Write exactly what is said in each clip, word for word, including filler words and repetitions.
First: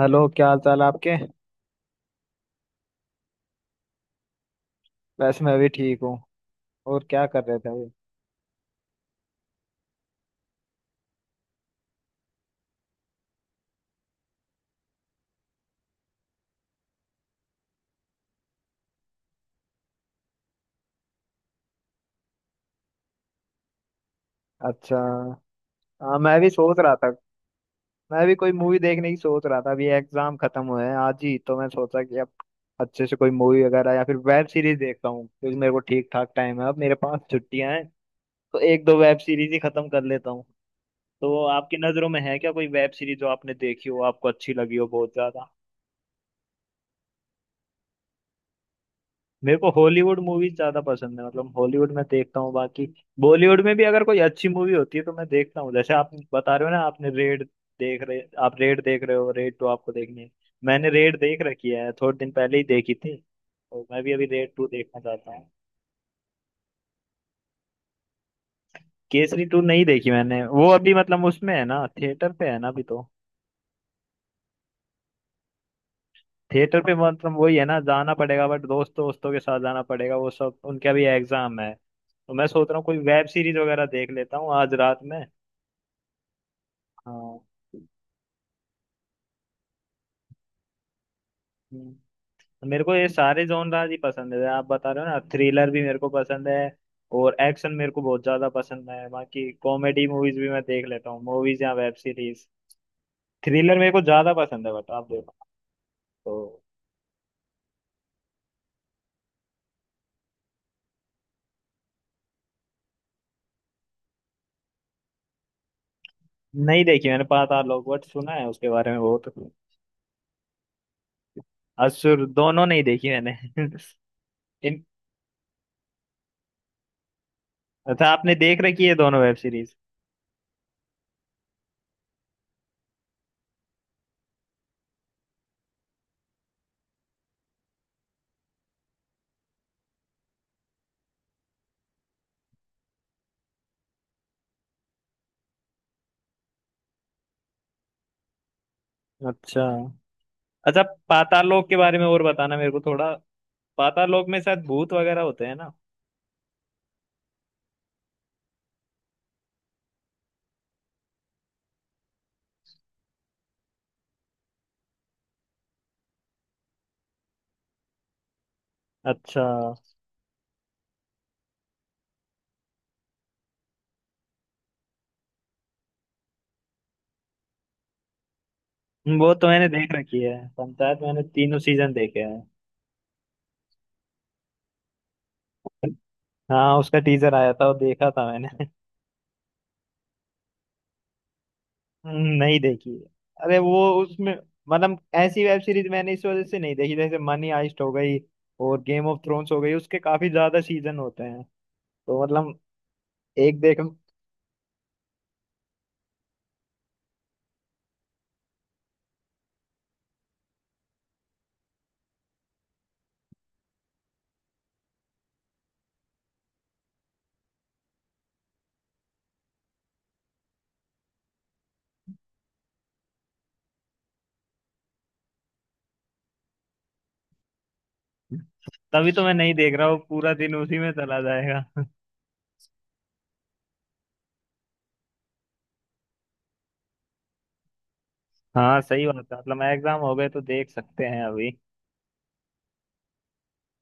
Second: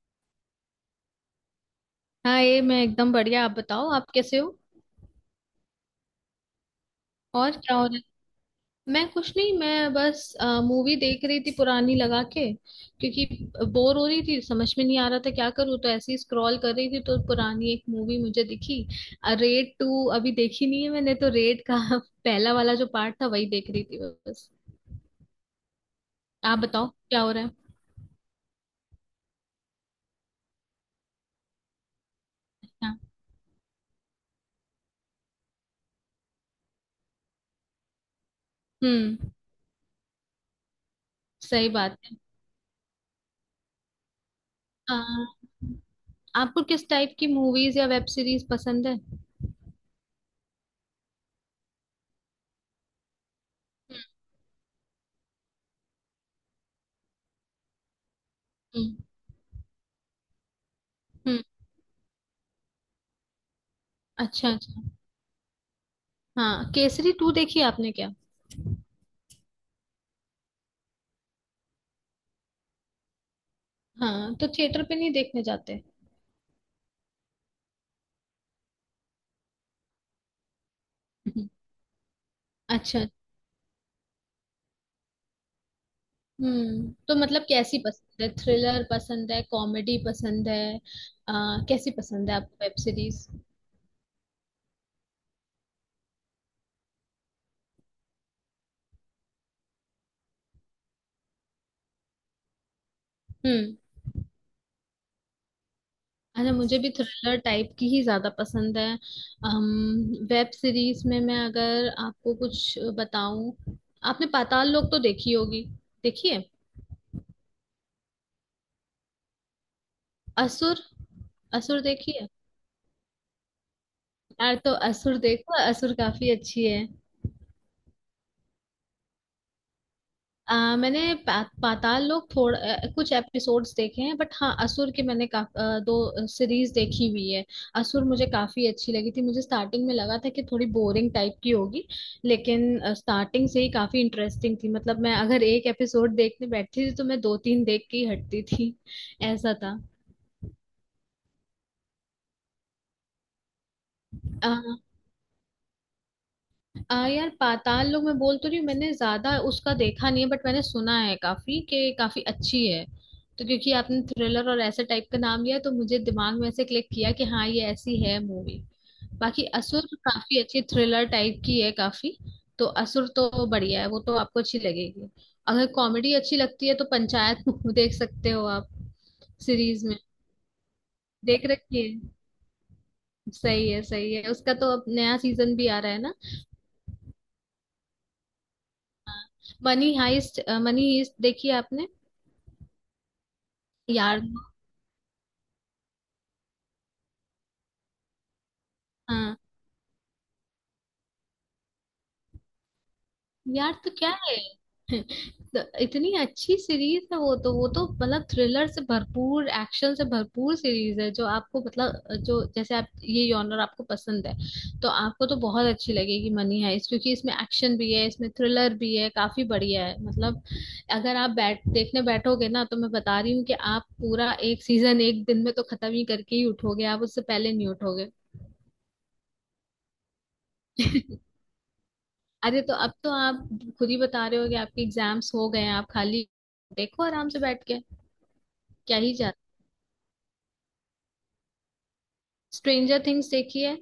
Hello, क्या हाल चाल है आपके। हाँ, ये मैं एकदम बढ़िया। आप बताओ आप कैसे हो। वैसे मैं भी ठीक हूँ। और क्या कर और रहे थे क्या हो अभी। रहा है। मैं कुछ नहीं, मैं बस मूवी देख रही थी पुरानी लगा के, क्योंकि बोर हो रही थी, समझ में नहीं आ रहा था क्या करूँ, तो ऐसे ही स्क्रॉल कर रही थी, तो पुरानी एक मूवी मुझे दिखी। रेड टू अभी देखी नहीं है मैंने, तो रेड का पहला वाला जो पार्ट था वही देख रही थी बस। अच्छा। हाँ, मैं भी आप सोच बताओ रहा था। क्या हो रहा है। मैं भी कोई मूवी देखने की सोच रहा था। अभी एग्जाम खत्म हुए हैं आज ही, तो मैं सोचा कि अब हाँ। अच्छे से कोई मूवी वगैरह या फिर वेब सीरीज देखता हूँ, क्योंकि मेरे को ठीक ठाक टाइम है, अब मेरे पास छुट्टियां हैं। तो एक दो वेब हम्म। सीरीज ही खत्म कर लेता हूँ। तो सही आपकी बात नज़रों है। में है क्या कोई वेब सीरीज, जो आपने देखी हो, आपको अच्छी लगी हो आ, बहुत ज्यादा। आपको किस टाइप की मूवीज या वेब सीरीज पसंद है। मेरे को हॉलीवुड मूवीज ज्यादा पसंद है, मतलब हॉलीवुड में देखता हूँ। बाकी बॉलीवुड में भी हम्म। अगर कोई अच्छी मूवी होती है तो मैं देखता हूँ। जैसे आप बता रहे हो ना, आपने रेड देख रहे, आप रेड हम्म। देख रहे हो, रेड टू आपको देखनी है। मैंने रेड देख हम्म। रखी है, थोड़े दिन पहले ही देखी थी। और मैं भी अभी अच्छा रेड टू अच्छा। देखना चाहता हूँ। हाँ, केसरी टू देखी आपने क्या। केसरी टू नहीं देखी मैंने। वो अभी मतलब उसमें है ना, थिएटर पे है ना अभी तो। हाँ, तो थिएटर पे नहीं देखने जाते। थिएटर पे मतलब वही है ना, जाना पड़ेगा। बट दोस्त, दोस्तों के साथ जाना पड़ेगा, वो सब उनका भी हम्म। एग्जाम है। तो मैं सोच रहा हूँ कोई अच्छा। वेब सीरीज वगैरह देख लेता हूँ आज रात में। हम्म, तो हाँ। मतलब कैसी पसंद है, थ्रिलर पसंद है, कॉमेडी पसंद है। आ, कैसी हम्म। पसंद है आपको वेब मेरे को ये सीरीज। सारे जॉनराज ही पसंद है। आप बता रहे हो ना, थ्रिलर भी मेरे को पसंद है और एक्शन मेरे को बहुत ज्यादा पसंद है। बाकी कॉमेडी मूवीज भी मैं देख लेता हूँ, मूवीज या वेब सीरीज। हम्म। थ्रिलर मेरे को ज्यादा पसंद है, बट आप देखो अच्छा, तो। मुझे भी थ्रिलर टाइप की ही ज्यादा पसंद है। अम, वेब सीरीज में मैं अगर आपको कुछ बताऊं, आपने पाताल लोक तो देखी होगी। देखिए, नहीं देखी मैंने पाताल लोक, बट सुना है उसके बारे में बहुत। असुर। असुर देखी असुर है। दोनों नहीं देखी मैंने यार, तो इन, असुर देखो, असुर काफी अच्छी है। अच्छा आपने देख रखी है दोनों वेब सीरीज। आ, मैंने पा, पाताल लोक थोड़ा अ, कुछ एपिसोड्स देखे हैं, बट हाँ असुर के मैंने का, अ, दो सीरीज देखी हुई है। असुर मुझे काफी अच्छी लगी थी। मुझे स्टार्टिंग में लगा था कि थोड़ी बोरिंग टाइप की होगी, लेकिन स्टार्टिंग से ही काफी इंटरेस्टिंग थी। मतलब मैं अगर एक एपिसोड देखने बैठती थी, तो मैं दो तीन देख के ही हटती थी, ऐसा अच्छा, था। अच्छा। पाताल लोक के बारे में और बताना मेरे को थोड़ा। पाताल लोक में शायद भूत वगैरह होते हैं ना। आ यार, पाताल लोक मैं बोल तो रही हूँ, मैंने ज्यादा उसका देखा नहीं है, बट मैंने सुना है काफी कि काफी अच्छी है। तो क्योंकि आपने थ्रिलर और ऐसे टाइप का नाम लिया, तो मुझे दिमाग में ऐसे क्लिक किया कि हाँ, ये ऐसी है मूवी। अच्छा, बाकी असुर तो काफी अच्छी थ्रिलर टाइप की है काफी। तो असुर तो बढ़िया है, वो तो आपको अच्छी लगेगी। अगर कॉमेडी अच्छी लगती है तो पंचायत देख सकते हो आप। वो तो मैंने सीरीज देख में रखी है पंचायत। मैंने देख तीनों रखी है। सीजन देखे हैं। सही है, सही है। उसका तो अब नया सीजन भी आ रहा है ना। हाँ, उसका टीजर आया था, वो देखा था मैंने। Money heist. मनी हाइस्ट देखी है आपने। हम्म, नहीं देखी। अरे वो यार। उसमें, मतलब ऐसी वेब सीरीज मैंने इस वजह से नहीं देखी। जैसे मनी हाइस्ट हो गई और गेम ऑफ हाँ। थ्रोन्स हो गई, उसके काफी ज्यादा सीजन होते हैं। तो मतलब एक यार, देख, तो क्या है। तो इतनी अच्छी सीरीज है वो, तो वो तो मतलब थ्रिलर से भरपूर, एक्शन से भरपूर सीरीज है, जो आपको मतलब जो जैसे आप, ये जॉनर आपको पसंद है, तो आपको तो बहुत अच्छी लगेगी मनी हाइस्ट, क्योंकि इसमें एक्शन भी है, इसमें थ्रिलर भी है, काफी बढ़िया है मतलब। अगर आप बैठ देखने बैठोगे ना, तो मैं बता रही हूँ कि आप पूरा एक सीजन एक दिन में तो खत्म ही करके ही उठोगे, आप उससे पहले नहीं उठोगे। तभी तो मैं नहीं देख रहा हूँ, पूरा दिन उसी में चला जाएगा अरे, तो अब तो आप खुद ही बता रहे हो कि आपके एग्जाम्स हो गए हैं, आप खाली। देखो आराम से बैठ के। हाँ, क्या सही ही बात है, जाता। मतलब एग्जाम हो गए तो देख सकते हैं अभी। स्ट्रेंजर थिंग्स देखी है।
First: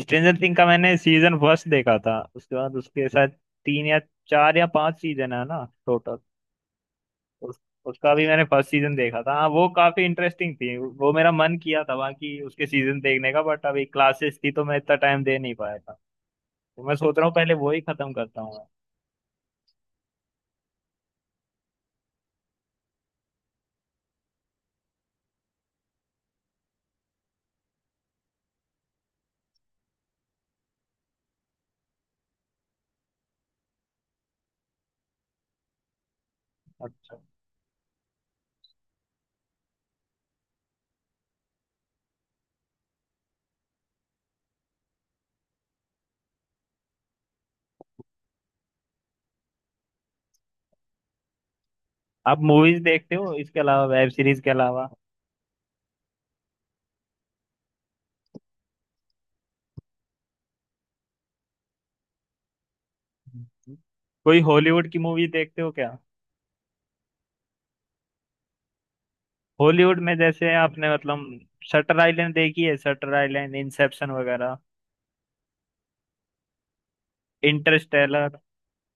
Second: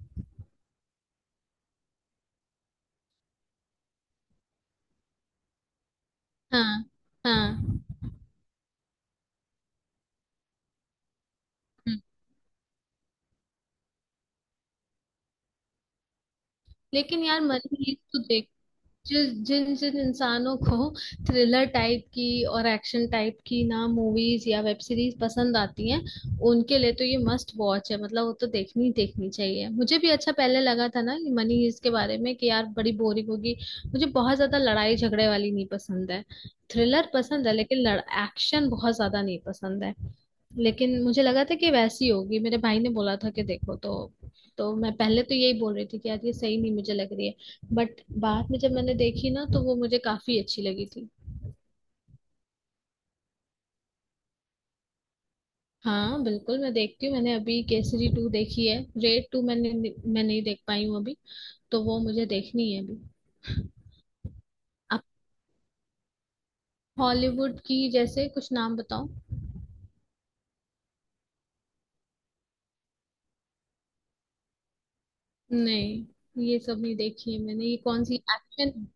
स्ट्रेंजर थिंग का मैंने सीजन फर्स्ट देखा था। उसके बाद उसके साथ तीन या चार या पांच सीजन है ना टोटल। हाँ, हाँ। उस, हम्म। उसका भी मैंने फर्स्ट सीजन देखा था। हाँ, वो काफी इंटरेस्टिंग थी। वो मेरा मन किया था बाकी उसके सीजन देखने का, बट अभी क्लासेस थी तो मैं इतना टाइम दे नहीं पाया था। तो मैं सोच लेकिन रहा हूँ यार पहले वो ही मनी हाइस्ट खत्म तो करता हूँ मैं। जिस जिन जिन इंसानों को थ्रिलर टाइप की और एक्शन टाइप की ना मूवीज या वेब सीरीज पसंद आती हैं, उनके लिए तो ये मस्ट वॉच है। मतलब वो तो देखनी ही देखनी चाहिए। मुझे भी अच्छा पहले लगा था ना ये मनी हीस्ट के बारे में कि यार बड़ी बोरिंग होगी। मुझे बहुत ज्यादा लड़ाई झगड़े वाली नहीं पसंद है। थ्रिलर अच्छा, पसंद है, लेकिन लड़ एक्शन बहुत ज्यादा नहीं पसंद है। लेकिन मुझे लगा था कि वैसी होगी, मेरे भाई ने बोला था कि देखो तो। तो मैं पहले तो यही बोल रही थी कि यार ये सही नहीं मुझे लग रही है, बट बाद में जब मैंने देखी ना तो वो मुझे काफी अच्छी लगी थी। आप मूवीज देखते हो इसके अलावा, वेब सीरीज के अलावा हाँ बिल्कुल मैं देखती हूँ। मैंने अभी केसरी टू देखी है। रेड टू मैंने मैं नहीं देख पाई हूँ अभी, तो वो मुझे देखनी है अभी। कोई हॉलीवुड की आप मूवी देखते हो क्या। हॉलीवुड की जैसे कुछ नाम बताओ। हॉलीवुड में जैसे आपने मतलब शटर आइलैंड देखी है, शटर आइलैंड, इंसेप्शन वगैरह, नहीं, ये सब नहीं देखी है मैंने, ये कौन सी इंटरस्टेलर। एक्शन।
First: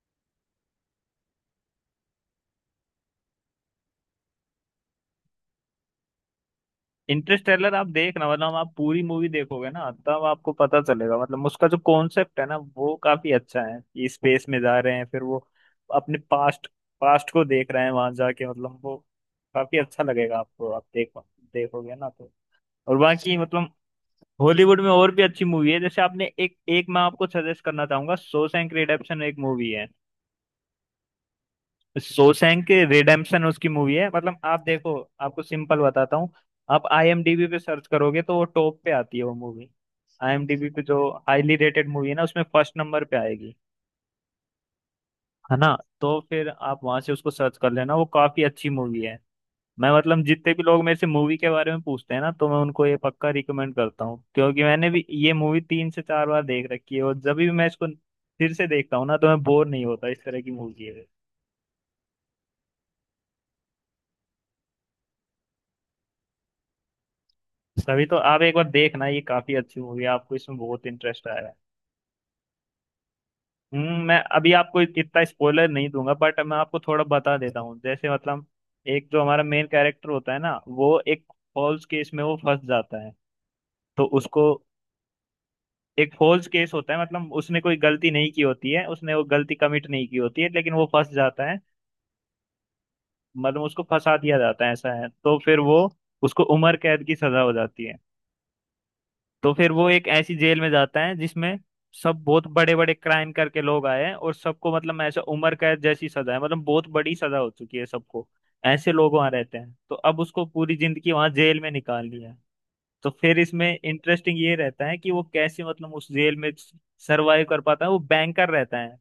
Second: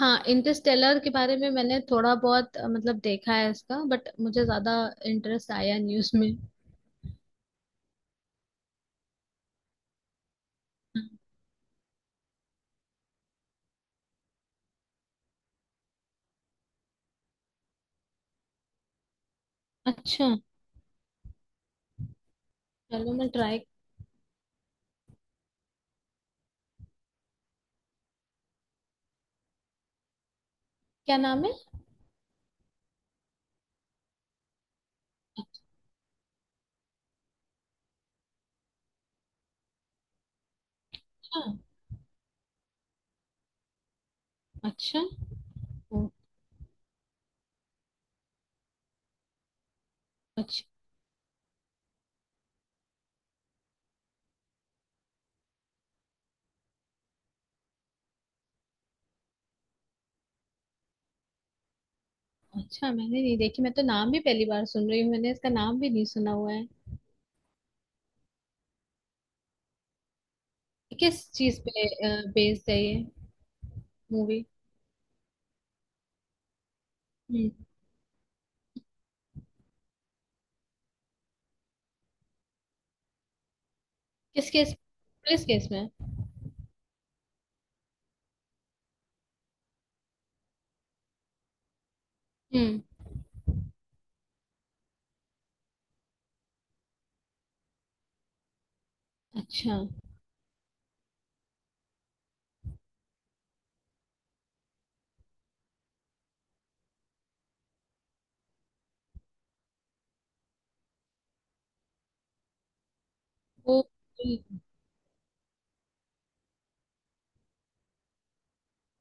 हाँ, इंटरस्टेलर के बारे में मैंने थोड़ा बहुत अ, मतलब देखा है इसका, बट मुझे ज्यादा इंटरेस्ट आया नहीं उसमें। इंटरस्टेलर आप देखना, मतलब आप पूरी मूवी देखोगे ना, तब आपको पता चलेगा, मतलब उसका जो कॉन्सेप्ट है ना, वो काफी अच्छा है। कि स्पेस में जा रहे हैं, फिर वो अपने पास्ट पास्ट को देख रहे हैं वहां जाके, मतलब वो काफी अच्छा अच्छा, लगेगा आपको, आप देख, देखोगे ना तो। और चलो मैं बाकी ट्राई। मतलब हॉलीवुड में और भी अच्छी मूवी है। जैसे आपने, एक एक, मैं आपको सजेस्ट करना चाहूंगा, शॉशैंक रिडेम्पशन एक मूवी है। क्या नाम है। शोशैंक रिडेम्पशन उसकी मूवी है। मतलब आप देखो, आपको सिंपल बताता हूँ, आप आईएमडीबी पे सर्च करोगे तो वो टॉप पे आती है वो मूवी। आईएमडीबी पे जो अच्छा। हाईली रेटेड मूवी है ना, उसमें फर्स्ट नंबर पे आएगी, अच्छा। है ना। तो ओ। फिर आप वहां से उसको सर्च कर लेना, वो काफी अच्छी मूवी है। मैं मतलब जितने भी अच्छा। लोग मेरे से मूवी के बारे में पूछते हैं ना, तो मैं उनको ये पक्का रिकमेंड करता हूँ, क्योंकि मैंने भी ये मूवी तीन से चार बार देख रखी है। और जब भी मैं इसको फिर से देखता हूँ ना, तो मैं बोर नहीं होता, इस तरह की मूवी है। अच्छा, मैंने नहीं देखी। मैं तो नाम भी पहली बार सुन रही हूँ, मैंने इसका नाम भी नहीं सुना हुआ है। तभी तो आप एक बार देखना, ये काफी अच्छी मूवी है, आपको इसमें बहुत किस इंटरेस्ट आएगा। चीज पे बेस्ड है ये हम्म, मैं मूवी। अभी आपको इतना स्पॉइलर नहीं दूंगा, बट मैं आपको थोड़ा बता हम्म। देता हूँ। जैसे मतलब, एक जो हमारा मेन कैरेक्टर होता है ना, वो एक फॉल्स केस में वो फंस जाता है। तो उसको, किस केस, पुलिस केस में। एक फॉल्स केस होता है, मतलब उसने कोई गलती नहीं की होती है, उसने वो गलती कमिट नहीं की होती है, लेकिन वो फंस जाता है। हम्म। मतलब उसको फंसा दिया जाता है, ऐसा है। तो फिर वो, उसको उम्र कैद की सजा हो जाती है। तो फिर अच्छा, वो एक ऐसी जेल में जाता है जिसमें सब बहुत बड़े बड़े क्राइम करके लोग आए हैं। और सबको मतलब ऐसे उम्र कैद जैसी सजा है, मतलब बहुत बड़ी सजा हो चुकी है सबको, ऐसे लोग वहां रहते हैं। तो अब उसको पूरी जिंदगी वहां जेल में निकालनी है। तो फिर इसमें वो इंटरेस्टिंग ये अच्छा। रहता है कि वो कैसे मतलब उस जेल में सरवाइव कर पाता है। वो बैंकर रहता है,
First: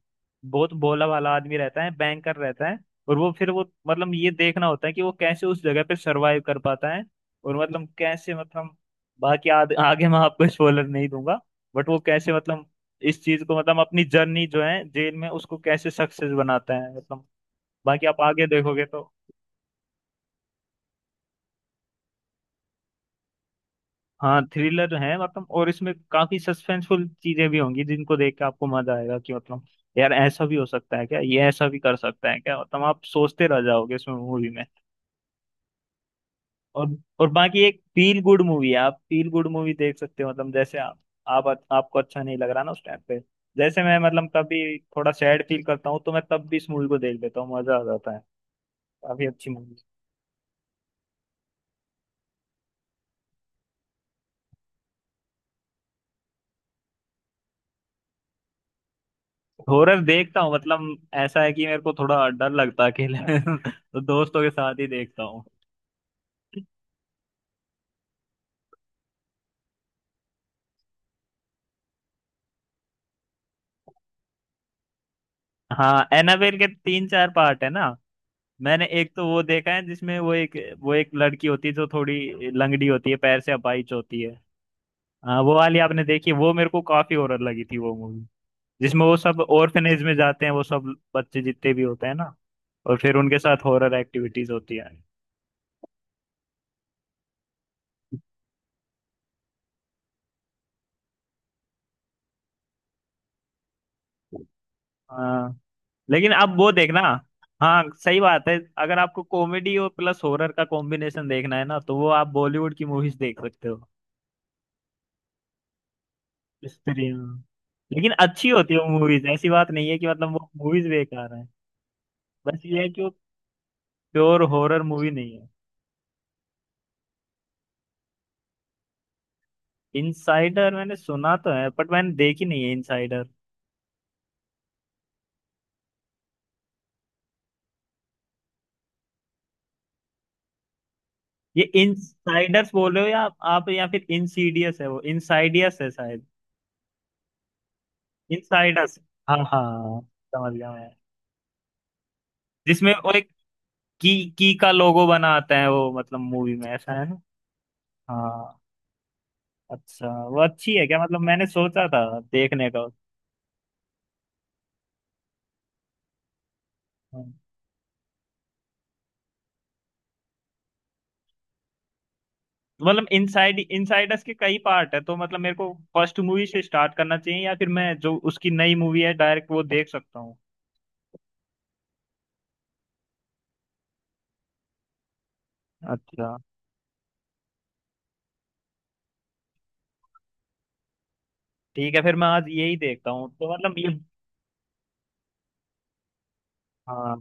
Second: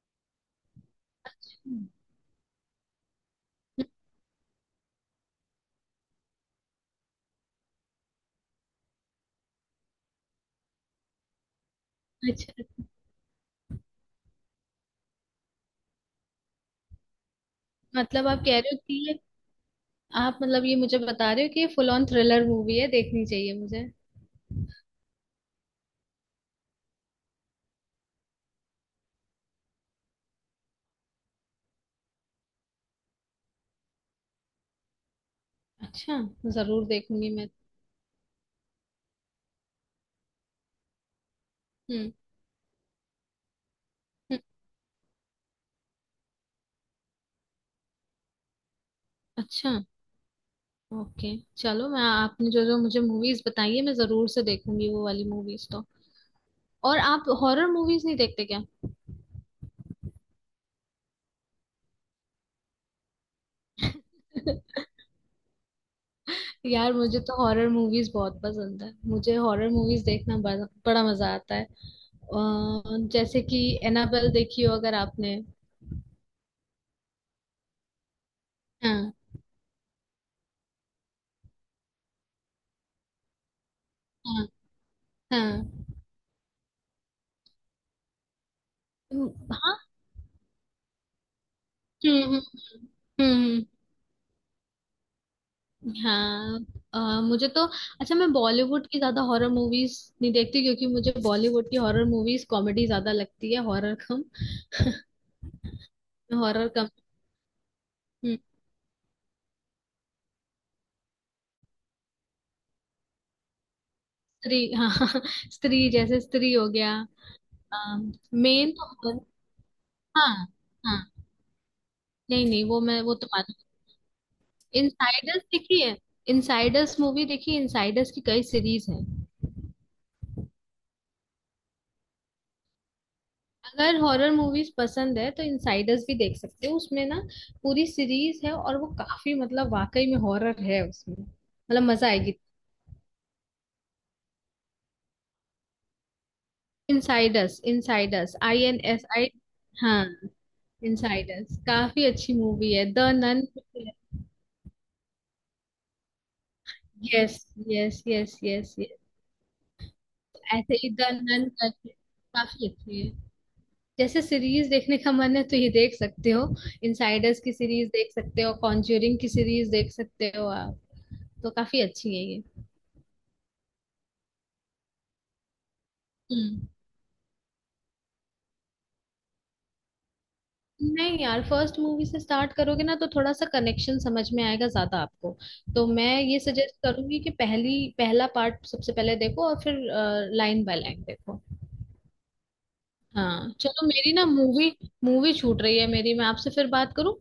बहुत भोला भाला आदमी रहता हम्म। है, बैंकर रहता है। और वो फिर वो मतलब ये देखना होता है कि वो कैसे उस जगह पे सरवाइव कर पाता है। और मतलब कैसे मतलब, बाकी आद, आगे मैं आपको स्पॉइलर नहीं दूंगा। बट वो कैसे मतलब अच्छा, इस चीज को, मतलब अपनी जर्नी जो है जेल में, उसको कैसे सक्सेस बनाता है, मतलब बाकी आप मतलब आप आगे कह रहे हो देखोगे कि तो। ये आप मतलब, ये मुझे बता रहे हो कि ये फुल ऑन थ्रिलर मूवी है, देखनी चाहिए मुझे। हाँ थ्रिलर है, मतलब और इसमें काफी सस्पेंसफुल चीजें भी होंगी जिनको देख के आपको मजा आएगा। कि मतलब, यार ऐसा भी हो सकता है क्या, ये ऐसा भी कर सकता है क्या, मतलब आप सोचते रह जाओगे इसमें, मूवी में। अच्छा, जरूर और और देखूंगी मैं। बाकी, एक फील गुड मूवी है, आप फील गुड मूवी देख सकते हो, मतलब जैसे आप, आप, आपको हम्म। अच्छा नहीं लग रहा ना उस टाइम पे, जैसे मैं मतलब हम्म। कभी थोड़ा सैड फील करता हूँ तो मैं तब भी इस मूवी को देख लेता हूँ, मजा आ जाता है, काफी अच्छी अच्छा। मूवी। ओके चलो, मैं आपने जो जो मुझे मूवीज बताई है मैं जरूर से देखूंगी वो वाली मूवीज तो। और आप हॉरर मूवीज नहीं देखते क्या। हॉरर देखता हूँ मतलब, ऐसा है कि मेरे को थोड़ा डर लगता है अकेले तो दोस्तों के साथ ही देखता हूँ। यार, मुझे तो हॉरर मूवीज बहुत पसंद है, मुझे हॉरर मूवीज देखना बड़ा, बड़ा मजा आता है। अ, जैसे कि एनाबेल देखी हो अगर आपने। हाँ, एनाबेल के तीन चार पार्ट है ना। मैंने हाँ, एक तो वो देखा है जिसमें वो एक, वो एक लड़की होती है जो थोड़ी लंगड़ी होती है, पैर से अपाहिज होती है। हाँ। हाँ, वो वाली हाँ। आपने देखी, वो मेरे को काफी हॉरर लगी थी वो मूवी। जिसमें वो हम्म, सब हाँ। ऑर्फनेज में जाते हैं, वो सब बच्चे जितने भी होते हैं हम्म, ना, हम्म। और फिर हम्म, उनके साथ हम्म। हॉरर एक्टिविटीज होती है। हाँ। अ, मुझे तो अच्छा, मैं बॉलीवुड की ज्यादा हॉरर मूवीज नहीं देखती, क्योंकि मुझे बॉलीवुड की हॉरर मूवीज कॉमेडी ज्यादा लगती है, हॉरर कम। हाँ, लेकिन अब हॉरर वो कम। देखना। हाँ सही हम्म। बात है, अगर आपको कॉमेडी और प्लस हॉरर का कॉम्बिनेशन देखना है ना, तो वो आप बॉलीवुड की मूवीज देख सकते हो। स्त्री, हाँ हाँ, स्त्री जैसे, स्त्री हो गया। स्त्रियां, लेकिन अच्छी मेन होती है तो वो horror-। मूवीज, ऐसी बात नहीं है कि मतलब हाँ। वो मूवीज हाँ। बेकार हैं। नहीं बस नहीं, वो ये है मैं कि वो वो तो मानू। प्योर हॉरर मूवी नहीं इनसाइडर्स है। देखी है, इनसाइडर्स मूवी देखी, इनसाइडर्स की कई सीरीज है। इनसाइडर मैंने सुना तो है, बट मैंने देखी नहीं है इनसाइडर। अगर हॉरर मूवीज पसंद है तो इनसाइडर्स भी देख सकते हो उसमें ना। पूरी सीरीज है और वो काफी मतलब वाकई में हॉरर है, उसमें ये मतलब मजा आएगी। इनसाइडर्स बोल रहे हो या आप, आप या फिर इनसीडियस है, वो इनसाइडियस है शायद। Insiders, Insiders, I N Insiders, S I हाँ हाँ। हाँ, समझ गया मैं। इनसाइडर्स काफी अच्छी मूवी है, जिसमें द वो एक, नन। की की का लोगो बनाते हैं, वो मतलब मूवी में ऐसा है ना। यस, यस यस हाँ, यस यस। अच्छा वो अच्छी ऐसे है ही क्या, द मतलब मैंने नन सोचा करके था काफी देखने का। अच्छी है। जैसे सीरीज देखने का मन है तो ये देख सकते हो। इनसाइडर्स की सीरीज देख सकते हो, कॉन्ज्यूरिंग की सीरीज देख सकते हो आप, तो काफी अच्छी है ये। मतलब इनसाइड, इनसाइडर्स के कई पार्ट है, तो मतलब मेरे को फर्स्ट मूवी से हम्म। स्टार्ट करना चाहिए या फिर मैं जो उसकी नई मूवी है डायरेक्ट वो देख सकता हूँ। नहीं यार, फर्स्ट मूवी से स्टार्ट करोगे ना तो थोड़ा सा कनेक्शन समझ में आएगा ज्यादा आपको। तो मैं अच्छा ये सजेस्ट करूंगी कि पहली पहला पार्ट सबसे पहले देखो और फिर लाइन बाय लाइन देखो। ठीक है, फिर मैं आज यही देखता हूँ तो, हाँ मतलब चलो, ये। मेरी ना मूवी मूवी छूट रही है मेरी, मैं आपसे फिर बात करूं। हाँ,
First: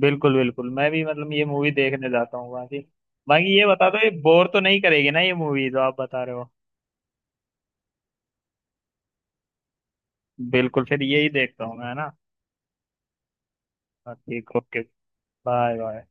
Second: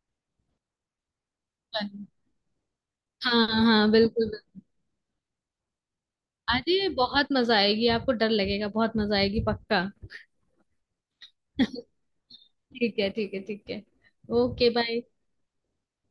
बिल्कुल बिल्कुल, मैं भी मतलब ये मूवी चलो। देखने जाता हूँ, बाकी। हाँ बाकी ये बता हाँ दो, ये बिल्कुल बोर तो बिल्कुल। नहीं करेगी ना ये मूवी जो आप बता रहे हो। अरे बहुत मजा आएगी आपको, डर लगेगा, बहुत मजा आएगी पक्का। बिल्कुल, फिर यही देखता हूँ मैं, है ना। ठीक है ठीक है ठीक है। हाँ, ठीक, okay, okay. Bye. Bye bye.